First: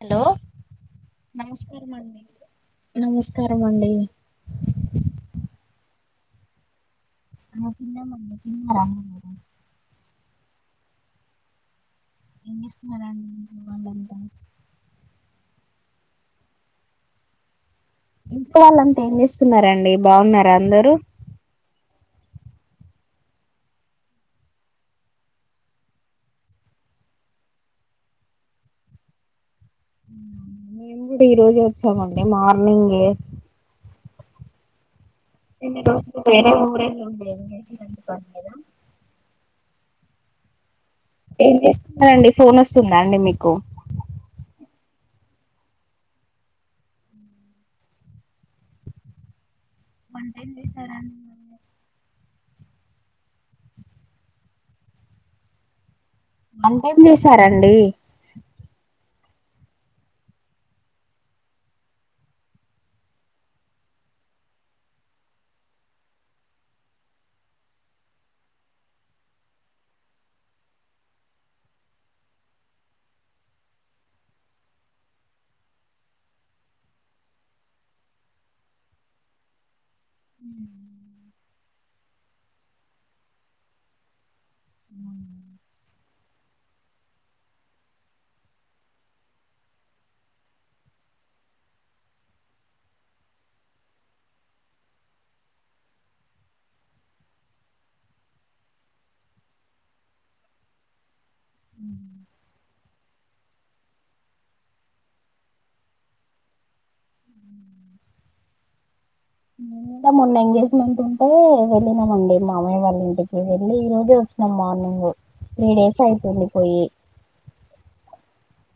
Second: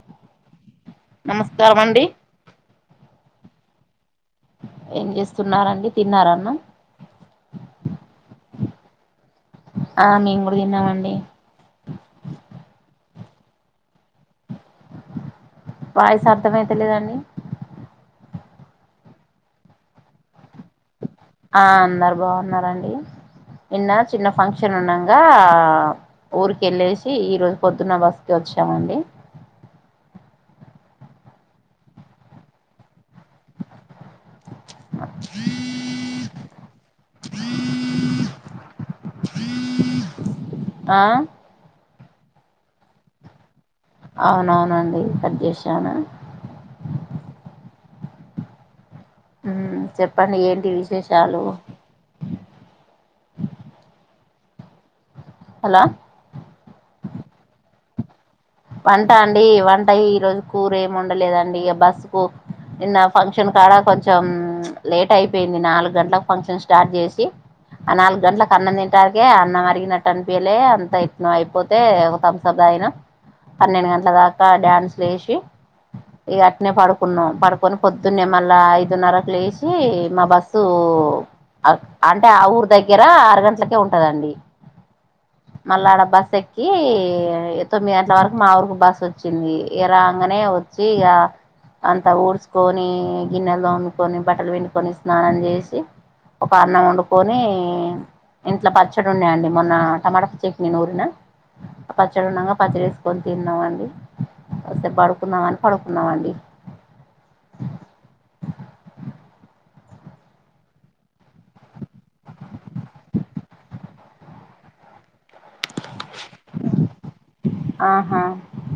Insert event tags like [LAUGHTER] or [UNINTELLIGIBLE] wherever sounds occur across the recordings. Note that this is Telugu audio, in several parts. హలో నమస్కారం అండి నమస్కారమండి నమస్కారమండి ఏం జేస్తున్నారంండి తిన్నారన్నం క మ క మర మీ గుడా తిన్నామండి ఎంజేస్తున్నరండి మీవాళ్లంత వాయిస అర్థమైతలేదండి మ్ వాళ్ళంతా ఏం జేస్తున్నారండి బాగున్నార అందరు ఆ అందరు బాగున్నరండి నిన్న చిన్న ఫంక్షన్ ఉండంగా ఊరుకేళ్ళేసి ఈ రోజ్ పొద్దున్న బస్కి ఒచ్చామండి మ్ గుడా ఈ రోజె ఒచ్చామండి మార్నింగే ఎన్ని రోజేరేఊర ఉద ఆ నండి ఫోన్ వస్తుందా అండి మీకు అవునవునండి కట్ చేసాను మ్ వంట చెప్పండి ఏం ఏంటి చేశారండి విశేషాలు హలో వంటేం చేశారండి వంట అండి వంట ఈరోోజు కూర ఏమి వండలేదండి ఇక బస్ కు నిన్న ఫంక్షన్ కాడ కొంచం లేట్ అయిపోయింది నాలుగ్ గంటలకు ఫంక్షన్ స్టార్ట్ చేసి ఆ నాలుగు గంటలకు అన్నం తింటాకె అన్నం అరిగినట్టు అనిపీలే అంత ఇట్ అయిపోతే ఒక దంసప్ తాగినాం పన్నెండు గంటల దాక డ్యాన్సులేసి ఇగ అట్నే పడుకున్నాం పడుకొని పొద్దున్నే మళ్ళా ఐదున్నరక్ లేసి మా బస్సు ఉమ్ అంటే ఆ ఊరు దెగ్గర ఆరు గంటలకే ఉంటదండి మల్ళ ఆడ బస్ ఎక్కి ఎ తొమ్మి అ నార్ కు మా ఊరికి బస్ వచ్చింది ఇ రాగానే వచ్చి ఇక అంత ఊడ్చుకొని గిన్నెల్ తోముకొని బట్టలు పిండుకొని స్నానం చేసి ఒక అన్నం వండుకొని ఇంట్లో పచ్చడి ఉన్నాయంండి మొన్న టమాట చెట్నీ నూరిన పచ్చడి ఉమ్ ఉన్నాక పచ్చడి కొని తిన్నా మండి వస్తే పడుకున్నామని పడుకున్నామండి మొన్న ఎంగేజ్మెంట్ ఉంటే వెళ్ళినామండి మా మామయ వాళ్ళ ఇంటికి వెళ్లి ఈ రోజే వచ్చినాం మార్నింగ్ త్రీ డేస్ అయితుంది పోయి ఆహా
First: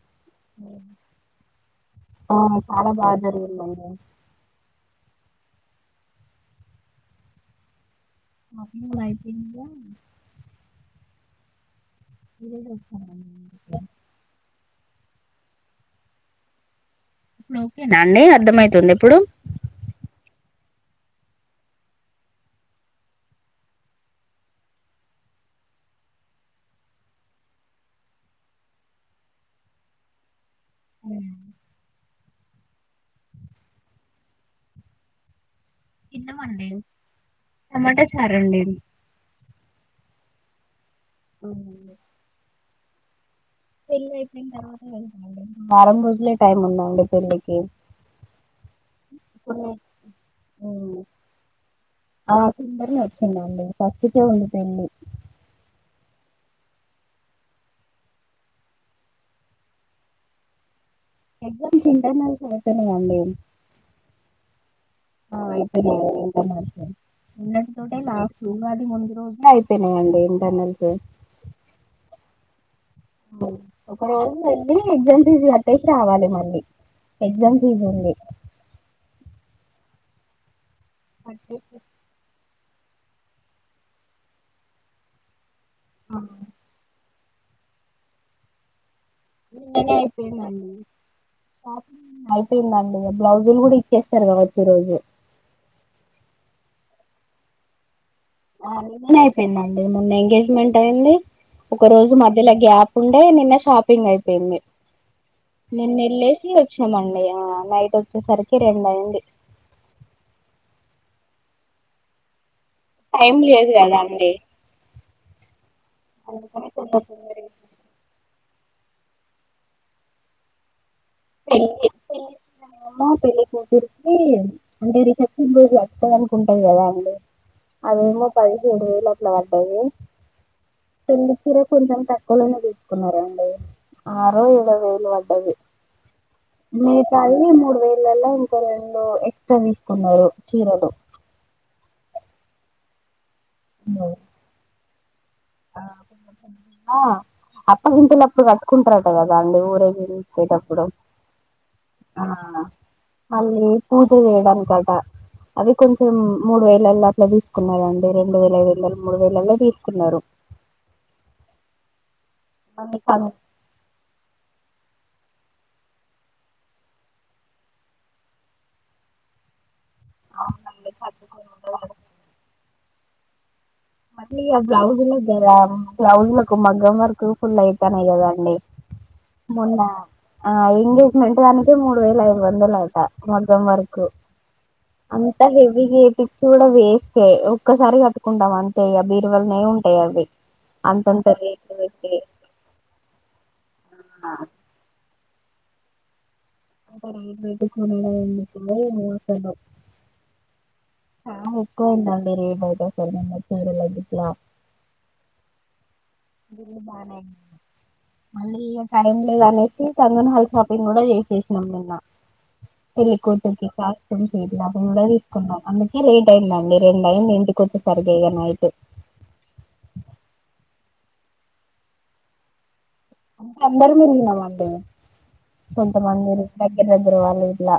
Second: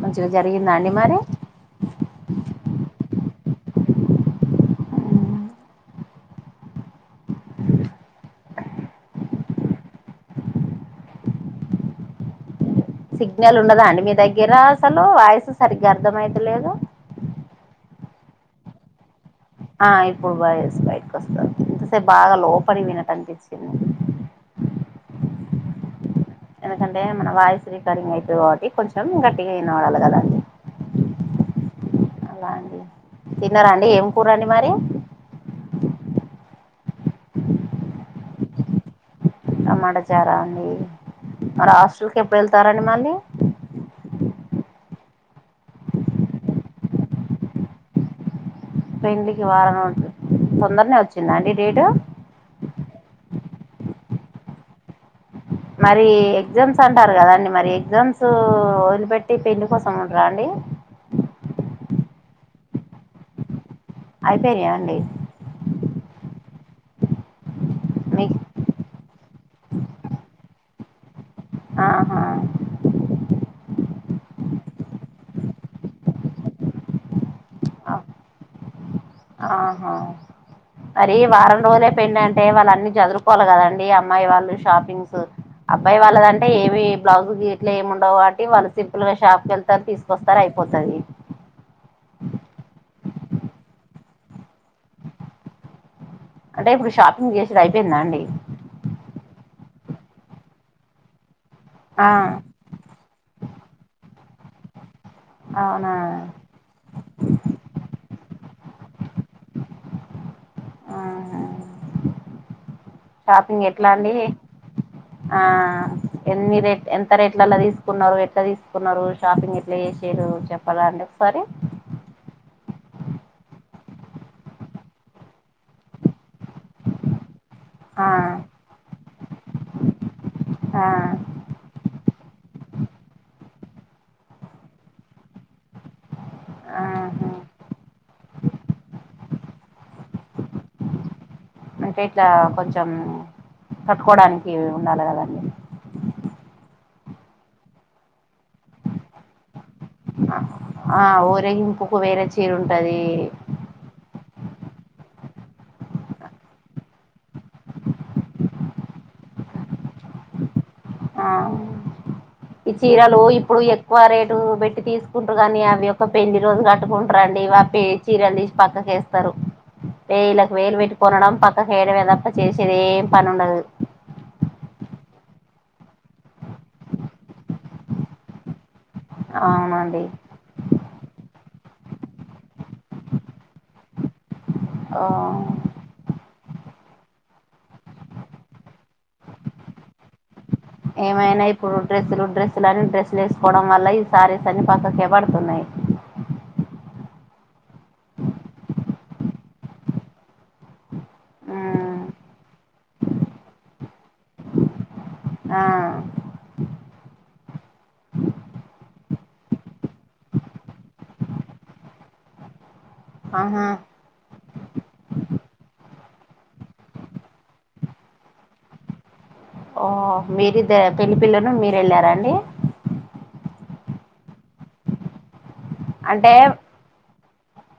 మంచిగా జరిగిందా అండి మరి ఆ చాల బాగ జరిగిందండి అహ అయిపోయింద ఊహు సిగ్నల్ ఉండదా అండి మీ దెగ్గరా అసలు వాయిసు సరిగ్గ అర్ధం అయితలేదు ఇప్పుడు ఒకేనా అండి అర్థంమయితుంది ఇప్పుడు ఆ ఇప్పుడు బాగ చే బయటకి వస్తంది ఎంతసేపు బాగా లోపల పోయినట్టు అనిపించింది ఎందుకంటే మన వాయిసు రికార్డింగ్ అయితది కాబట్టి కొంచెం గట్టిగా వినబడాలె కదాండి మ్ అలా అండి తిన్నార అండి ఏం కూర అండి మరి తిన్నా మండి టమాట చా రండి టమాట చార అండి మరి హాస్టల్ కె ఎప్పుడు వెళ్తారండి మళ్ళీ తెళ్ల్ వారం రోజులే టైం ఉందా అండి పెల్లికి పెల్లికి వారమవుతుం హ్మ్. తొందర్నే వచ్చింద అండి డేటు పస్తుతో వెళ్ళి పోయింది. మరి ఎగ్జామ్స్ అంటారు కదా అండి మరి ఎగ్జామ్స్ వదిలిపెట్టి పెళ్లిి కోసం ఉండరా అండి ఎక్సామ్స్ ఇంటర్నల్స్ అయిపోయినయి అండి అయిపోయినయ అండి ఆ అయిపోయినా అండి మీకు [UNINTELLIGIBLE] ఉగాది ముందు రోజునా అయిపోయినాయండి ఇంటర్నల్స్ ఆహ ఒక రోజు వెళ్ళి ఎగ్జామ్ ఫీజు కట్టేసి రావాలి మళ్ళీ ఎగ్జామ్ పుల్ చదివ ఆహ అది వారం కట్టేసి రోజుల్లో పెళ్ల్ని టే వాళ్ళన్ని చదురుకోవాలి కదండి అమ్మాయి వాళ్ళు షాపింగ్స్ అబ్బాయి ఆ! వాళ్ళదంటే ఏవి బ్లౌజ్ గీట్లో ఏముండవు వాటి వాళ్ళ సి నిన్ననే అయిపోయిందండి. అయిపోయిందండి. బ్లౌజులు కూడా ఇచ్చేస్తారు కావచ్చు ఈ రోజు. అంటే ఇప్పుడు షాపింగ్ చేసేది అయిపోయిందాండి. ఆ అయిపోయిందండి. మొన్న ఎంగేజ్మెంట్ అయింది. ఒక ఆ రోజు మధ్యలో గ్యాప్ ఉండే నిన్న షాపింగ్ అయిపోయింది. అవునా నేను వెళ్ళేసి వచ్చామండి నైట్ వచ్చేసరికి రెండు అయింది. ఆ టైం షాపింగ్ లేదు ఎట్లా కదా అండి? ఆ ఎన్ని అందుకని రేట్ తొందర ఎంత తొందరగా రేట్లలా తీసుకున్నారు ఎట్లా తీసుకు కున్నారు షాపింగ్ ఎట్లా చేసేరు చెప్పాల అండి. ఒకసారి ప ప మ పెళ్లికూతురు అంటే రిసెప్షన్ రోజులు వస్తాది అనుకుంటాది కదా అండి. ఆ అవేమో పదిహేడువేలు అట్లా పడ్డవి ఆ పెళ్లి చీర కొంచెం తక్కువ. తక్కువ తీసుకున్నారండి. ఆరు ఏడు వేలు పడ్డవి. ఆహా మిగతావి మూడు వేళ్ళల్లో, ఇంకా రెండు ట్టా తీసుకున్నారు చీరలు మన ఇట్లా కొంచెం కట్టుకోవడానికి ఉండాల కదండి. అప్పగింతలప్పుడు కట్టుకుంటారట కదా అండి ఊ చ్చేటప్పుడు ఆ ఊరేగింపుకు వేరే చీర ఉంటది మళ్ళీ పూజ చేయడానికి. చడ [UNINTELLIGIBLE] అవి కొంచెం మూడు వేలల్లో అట్లా తీసుకున్నారండి. రెండు వేల ఐదు వేల మూడు వేలల్లో తీసుకున్నారు. ఆ ఈ చీరలు ఇప్పుడు ఎక్కువ రేటు పెట్టి తీసు కుంటారు కానీ అవి ఒక పెళ్లి రోజు కట్టుకుంటారుండి వా పె చీరలు తీసి పక్కకేస్తారు. వేలకు వేలు మళ్ళీ పెట్టి కొనడం పక్కకి. పెట్టేయడం తప్పా చేసేది ఏమీ పను ఉండదు. మళ్లీ ఆ బ్లౌజులు ధర బ్లౌజులకు మగ్గం వర్కు ఫుల్ అవుతాన్నాయి కదండి. మొన్న అవునండి ఆ ఎంగేజ్మెంట్ అని తే మూడు వేల ఐయి వందలు అంట, మగ్గం వర్కు ఆ అంత హేవి చేపిస్తే చూడా వేస్ట్ ఒక్కసారి కట్టుకుంటాం అంతే, ఇగా బీరువలనే ఉంటాయి అవి అంతంత ఏమైనా రేట్లు ఇప్పుడు పెట్టి డ్రస్సులు డ్రెస్సులు అని డ్రెస్లు ఏసుకోవడం వల్ల ఈ శారీస్ అన్ని పక్కకి పడ తున్నాయి అ రైటు పో నడా ఎన్నకు ఎలాసనం [UNINTELLIGIBLE] ఆ బాగా మ్మ్ ఎక్కువైందండి రేటు అయితే ఒకేసారి [UNINTELLIGIBLE] మ్ ఇల్లు బానే మళ్ళీ టైం లేదు అనేసి కంగన్ హల్ షాపింగ్ కూడా చేసేసినాం నిన్న. పెళ్లి ఆహా కూతురికి కాస్ట్యూమ్ లాభం కూడా తీసుకున్నాం అందుకే లేట్ అయిందండి రెండు అయిందండి ఇంటికొచ్చే సరికి నైట్ ఓ మీరుద్దరు పెళ్లి పిల్లలు మీరు వెళ్ళారా అండి అందరం వెళ్ళినామండి. కొంతమంది అంటే దగ్గర దగ్గర వాళ్ళు ఇలా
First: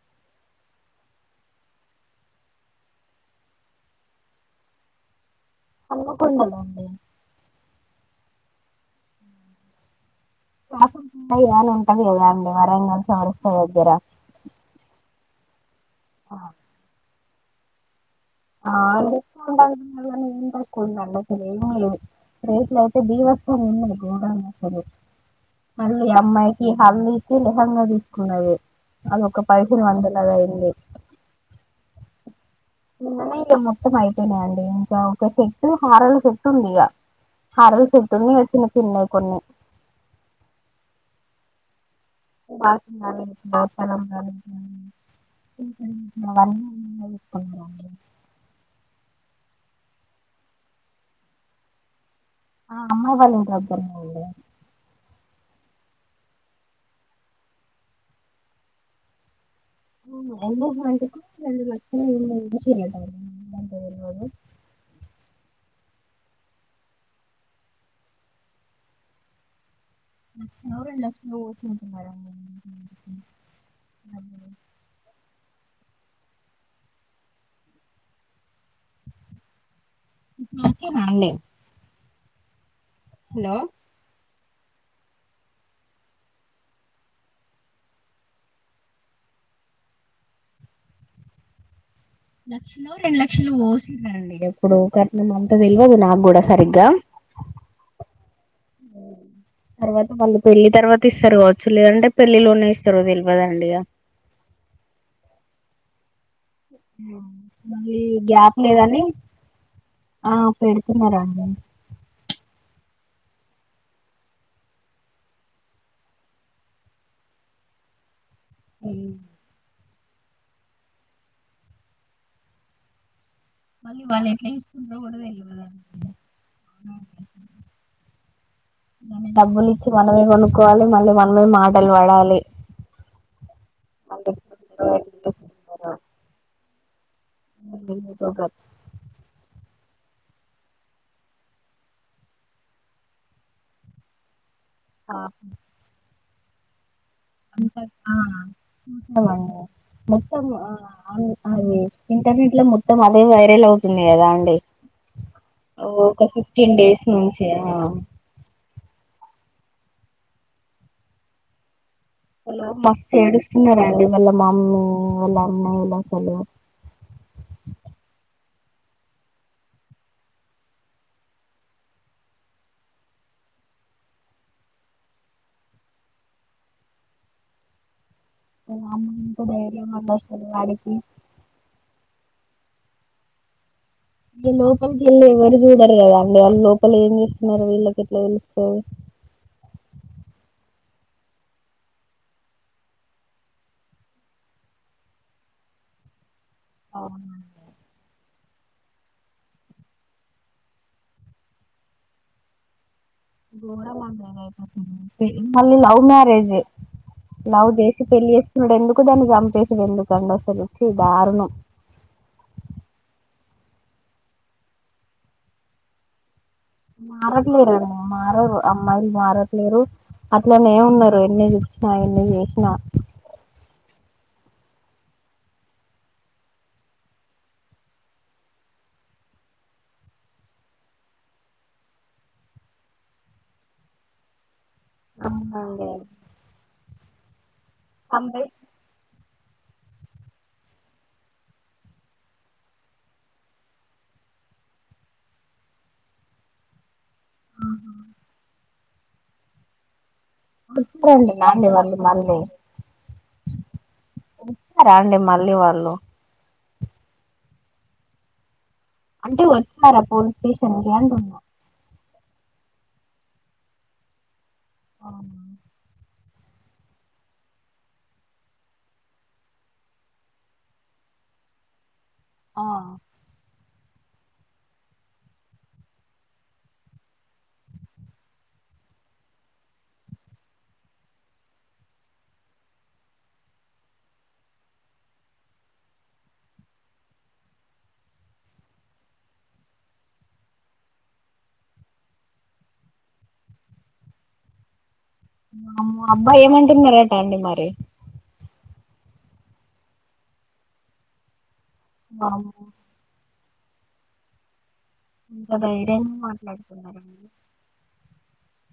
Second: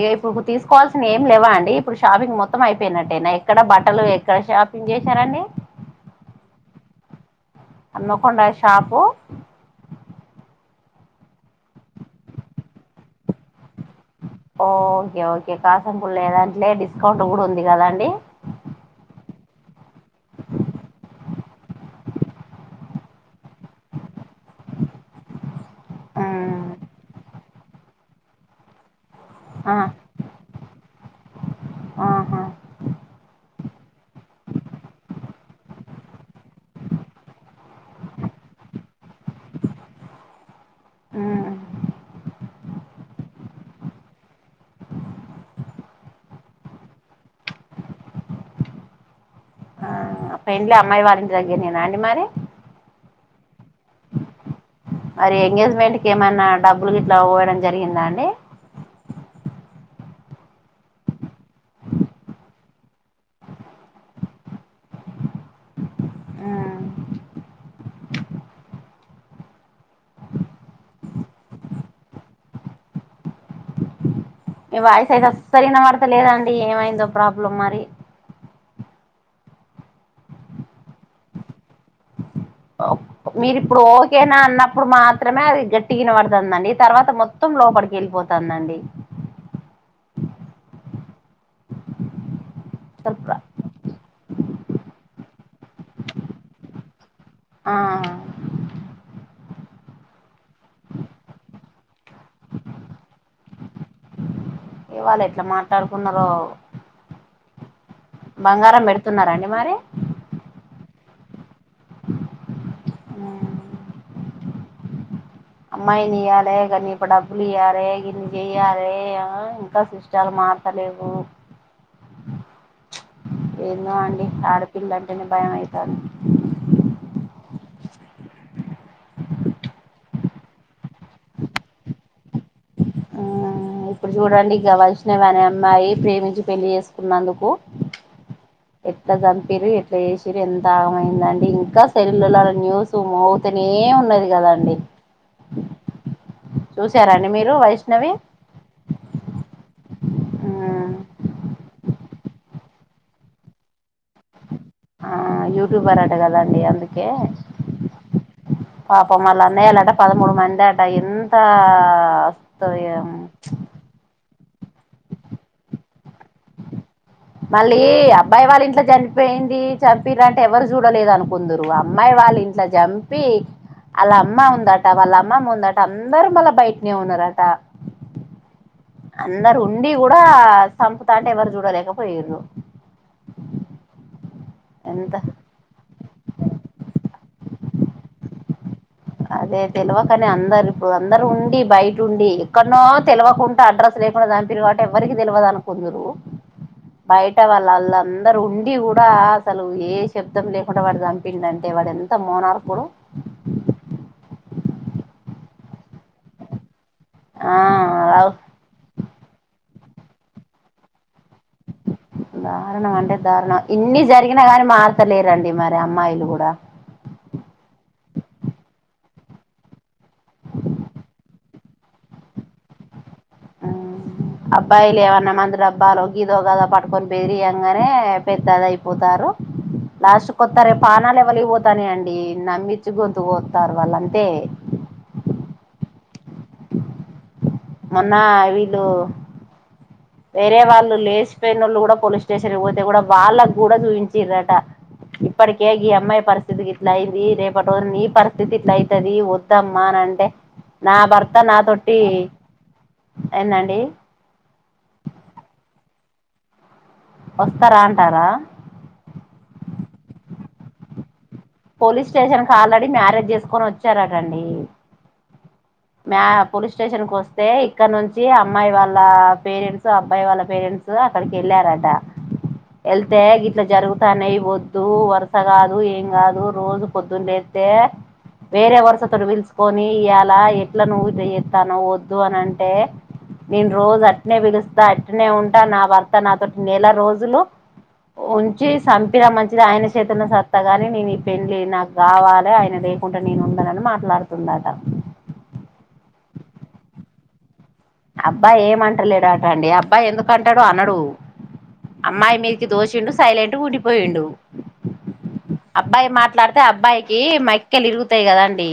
ఏ ఇప్పుడు తీసుకోవాల్సిన ఏం లేవా అండి. ఇప్పుడు షాపింగ్ మొత్తం అయిపోయినట్టేనా? ఇక్కడ బట్టలు ఎక్కడ షాప్ ఏం చేశారండి. పడుకున్నాఅండి నకుండాయి షాపు కు ఇలాని ఉంటాదా అండి వరంగల్ చౌరస్తా దగ్గర ఓకే ఓకే కాసంపుళ ఏదంటలే డిస్కౌంట్ కూడా ఉంది కదా అండి. ఆ [UNINTELLIGIBLE] [INAUDIBLE] రేట్లో అయితే బీభత్సంగా ఉన్నాయి [INAUDIBLE] మళ్ళీ అమ్మాయికి ఉమ్, హల్లేకి లేహంగా తీసుకున్నది. అదొక ఆ పదిహేను వందలు అయింది. ఆహా! నే ఇక మొత్తం అయిపోయినాయండి. ఇంకా ఒక సెట్ హారల సెట్ ఉంది ఇగ ఆ రోజు పొద్దున్నే చిన్న చిన్నయి కొన్ని ఉమ్, సన [UNINTELLIGIBLE] హు [UNINTELLIGIBLE] ఆ పెండ్లీ అమ్మాయి వాల్లింటి దగ్గర నేనా అండి మరి ఆ అమ్మాయి వాళ్ళ ఇంటి దగ్గర్నే అండి మరి ఎంగేజ్మెంట్ కె ఏమైన్నా డబ్బులు గిట్ల పోయడం జరిగిందా అండి ఎంగేజ్మెంట్ కు రెండు రోజులు [UNINTELLIGIBLE] ఉమ్, లక్ష న రెండు లక్ష పోస్తున్నారు మ [UNINTELLIGIBLE] మీ వాయిస్ అయితే అస్సలు వినబడత లేదు అండి ఏమైందో ప్రాబ్లం మరి ఓకేనా అండి హలో మీరు ఇప్పుడు ఓకేనా అన్నప్పుడు మాత్రమే అది గట్టిగా వినబడుతుందండి తర్వాత మొత్తం లోపలికి వెళ్ళిపోతుందండి లక్షలు రెండు లక్షలు ఓ అండి ఎప్పుడు కట్నం అంతా తెలియదు నాకు కూడా సరిగ్గా ఆ ఓ తర్వాత వాళ్ళు పెళ్ళి తర్వాత ఇస్తారు కావచ్చు లేదంటే పెళ్లిలోనే ఇస్తరో తెల్వదండిగా ఇక వాళ్ళు ఎట్లా మాట్లాడుకున్నారో మళ్ళి గ్యాప్ బంగారం లేదని పెడుతున్నారండి మరి ఆ పెడు తీన్నార [UNINTELLIGIBLE] అమ్మాయిని ఇయ్యాలే కానీ ఇప్పు డబ్బులు ఇయ్యాలే ఇన్ని చెయ్యాలే ఆ ఇంకా చాలా మాట్లాలేవు ఏందో మళ్ళీ అండి వాళ్ళు ఎట్లా చూసుకుంటారో కూడా ఆడపిలాంటేనే తెల్వదండి భయమయితాంది మన డబ్బులు ఇచ్చి మనమే కొనుక్కోవాలి మళ్ళీ మనమే మాటలు పడాలి ఉ ఇప్పుడు మళ్ళీ చూడండి ఎట్లుంటారో ఎట్లా వైష్ణవి అనే చూసుకుంటారో అమ్మాయి ప్రేమించి పెళ్లి చేసుకున్నందుకు అంత న్నందుకు ఎట్లా చంపిరు ఎ చేషిరు ఎంత ఆగమైందండి ఇంకా సెల్లులలో న్యూస్ మోగుతనే ఉన్నది కదండి ఆ చూసారండి మీరు అంత వైష్ణవి ఆ మొత్త మొత్తం ఆ అ అే [UNINTELLIGIBLE] ఇంటర్నెట్ లో మొత్తం అదే వైరల్ అవుతుంది కదా అండి ఆ యూట్యూబర్ అట ఒక కదండి ఫిఫ్టీన్ డేస్ అందుకే నుంచి ఆ పాపం వాల్ల అన్నయాలట పదమూడు మందట ఎంత అసలు మస్తు ఏడుస్తున్నరండి వాళ్లు మామ్మీ వాళ్ళ అన్నయ్యలు అసలు మళ్ళీ అబ్బాయి వాళ్ళఇంట్లో చనిపోయింది చంపిరు అంటే ఎవరు చూడలేదు అనుకుందురు అమ్మాయి వాళ్ళు వాళ ఇంట్లో జంపి వాళ్ళ అమ్మ ఉందట వాళ్ళ అమ్మమ్మ ఉందట అందరూ మళ్ళ బయటనే ఉన్నారట వాళ్ళ అమ్మ ఎంత అందరు ధైర్యం ఉండి అండి కూడా అసలు వాడికి సంపు తాంటె ఎవరు చూడలేకపోయిండ్రు ఈ లోపలికి ఎంత వెళ్ళి ఎవరు చూడరు కదా అండి వాళ్ళు లోపల ఏం చేస్తున్నారో వీళ్ళకి ఎట్లా తెలుస్తది అదే తెలివకనే అందరు ఇప్పుడు అందరు ఉండి బయట ఉండి ఎక్కడనో తెలివకుంట అడ్రస్ లోపల సంపిండ్రు కాబట్టి ఎవ్వరికి తెలవదు అనుకుందరు బయట వాళ్ళ అందరు ఉండి కూడా అసలు ఏ శబ్దం లేకుండా వాడు చంపిండంటే వాడు ఎంత మోనార్క్ వాడు మళ్లీ లవ్ మ్యారేజ్ ఆ లవ్ చేసి పెళ్ళి చేసుకునుడు ఎందుకు దాన్ని జంపేసుడు ఎందుకు అండి అసలు చ్చి దారుణం అంటే దారుణం ఇన్ని జరిగినా గాని మార్తలేరండి మరి అమ్మాయిలు కూడా మారట్లేరు మారరు అమ్మాయిలు మారట్లేరు అట్లనే ఏమి ఉన్నారు ఎన్ని మా ఆయన చేసిన ఆ అబ్బాయిలు ఏమన్నా మందుడి అబ్బాలో గీదో గదో పట్కొని పెదిరియంగానే పెద్దది అయిపోతారు హ లాస్ట్ కొస్తారే పానాలు ఎవలిగి పోతానే అండి నమ్మిచ్చి గొంతు కొత్తరు వాళ్ళంతే [UNINTELLIGIBLE] మొన్న వీళ్ళు వేరే వాళ్ళు లేచిపోయినళ్ళు కూడా పోలీస్ స్టేషన్ పోతే కూడా వాళ్ళకు కూడా చూపించ్రట ఇప్పటికిగి అమ్మాయి పరిస్థితికిిట్ల ఐన్ ది రేపటి రోజు నీ పరిస్థితి ఇట్లా అయితది వద్దమ్మా అని అంటే నా వచ్చారండి భర్త నా నాండి వాళ్ళు తొట్టి ఏందండి రా అండి మళ్ళీ వాళ్ళు వస్తారా అంటారా పేషన అంట ఉన్నా పోలీస్ స్టేషన్ క ఆల్రెడీ మ్యారేజ్ చేసుకొని వచ్చారటండి [UNINTELLIGIBLE] మ్య పోలీస్ స్టేషన్ కు వస్తే ఇక్కడ నుంచి అమ్మాయి వాళ్ళ పేరెంట్స్ అబ్బాయి వాళ్ళ పేరెంట్స్ అక్కడికి వెళ్ళరంట ఆ ఎల్తేఇట్ల జరుగుతానై వద్దు వరుస కాదు ఏం కాదు నవ్వు రోజు పొద్దులేతే వేరే వరుసతో పిలుచకొని ఇయ్యాలా ఎట్లా నువ్వు చేయి ఇస్తానవు వద్దు అని అంటే నేను రోజు అట్నే పిలుస్తా అట్నే ఉంటా నా భర్త నాతోటి నెల రోజులు ఉంచి చంపినా మంచిదే ఆయన చేతుల్నేసత్తాగాని నేను ని పెళ్ళి నాకు కావాలే ఆయన లేకుండా నేను ఉండనని మాట్లాడుతుందట అమో మ్ అబ్బాయి ఏమంటున్నారట అండి మరి అబ్బాయి ఏమంటలేడట అండి అబ్బాయి ఎందుకు అంటాడు అనడు అమ్మాయి వామ్మో మీదికి దోషిడు సైలెంట్ ఉం డిపోయుండు ఇంత అబ్బాయి ధైర్యంగా మాట్లాడితే అబ్బాయికి మాట్లాడుతున్నారండి మైక్కలు ఇరుగుతాయి కదాండి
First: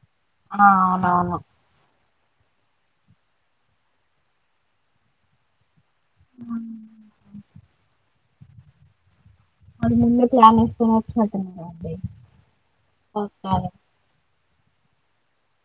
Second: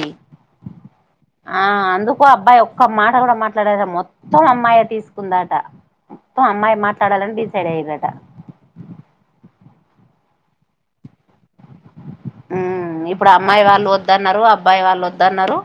ఆ అవునవును ఆ అందుకు అబ్బాయి ఒక్క మాట కూడా మాట్లాడారు మొత్తం అమ్మాయి తీసుకుందాట ఓ అమ్మాయి మాట్లాడాలని డిసైడ్ అయిదట [UNINTELLIGIBLE] హు ఇప్పుడు వస్తారు అమ్మాయి వాళ్ళు వద్దదున్నారు అబ్ అబ్బాయి వాళ్ళు వద్ అన్నారు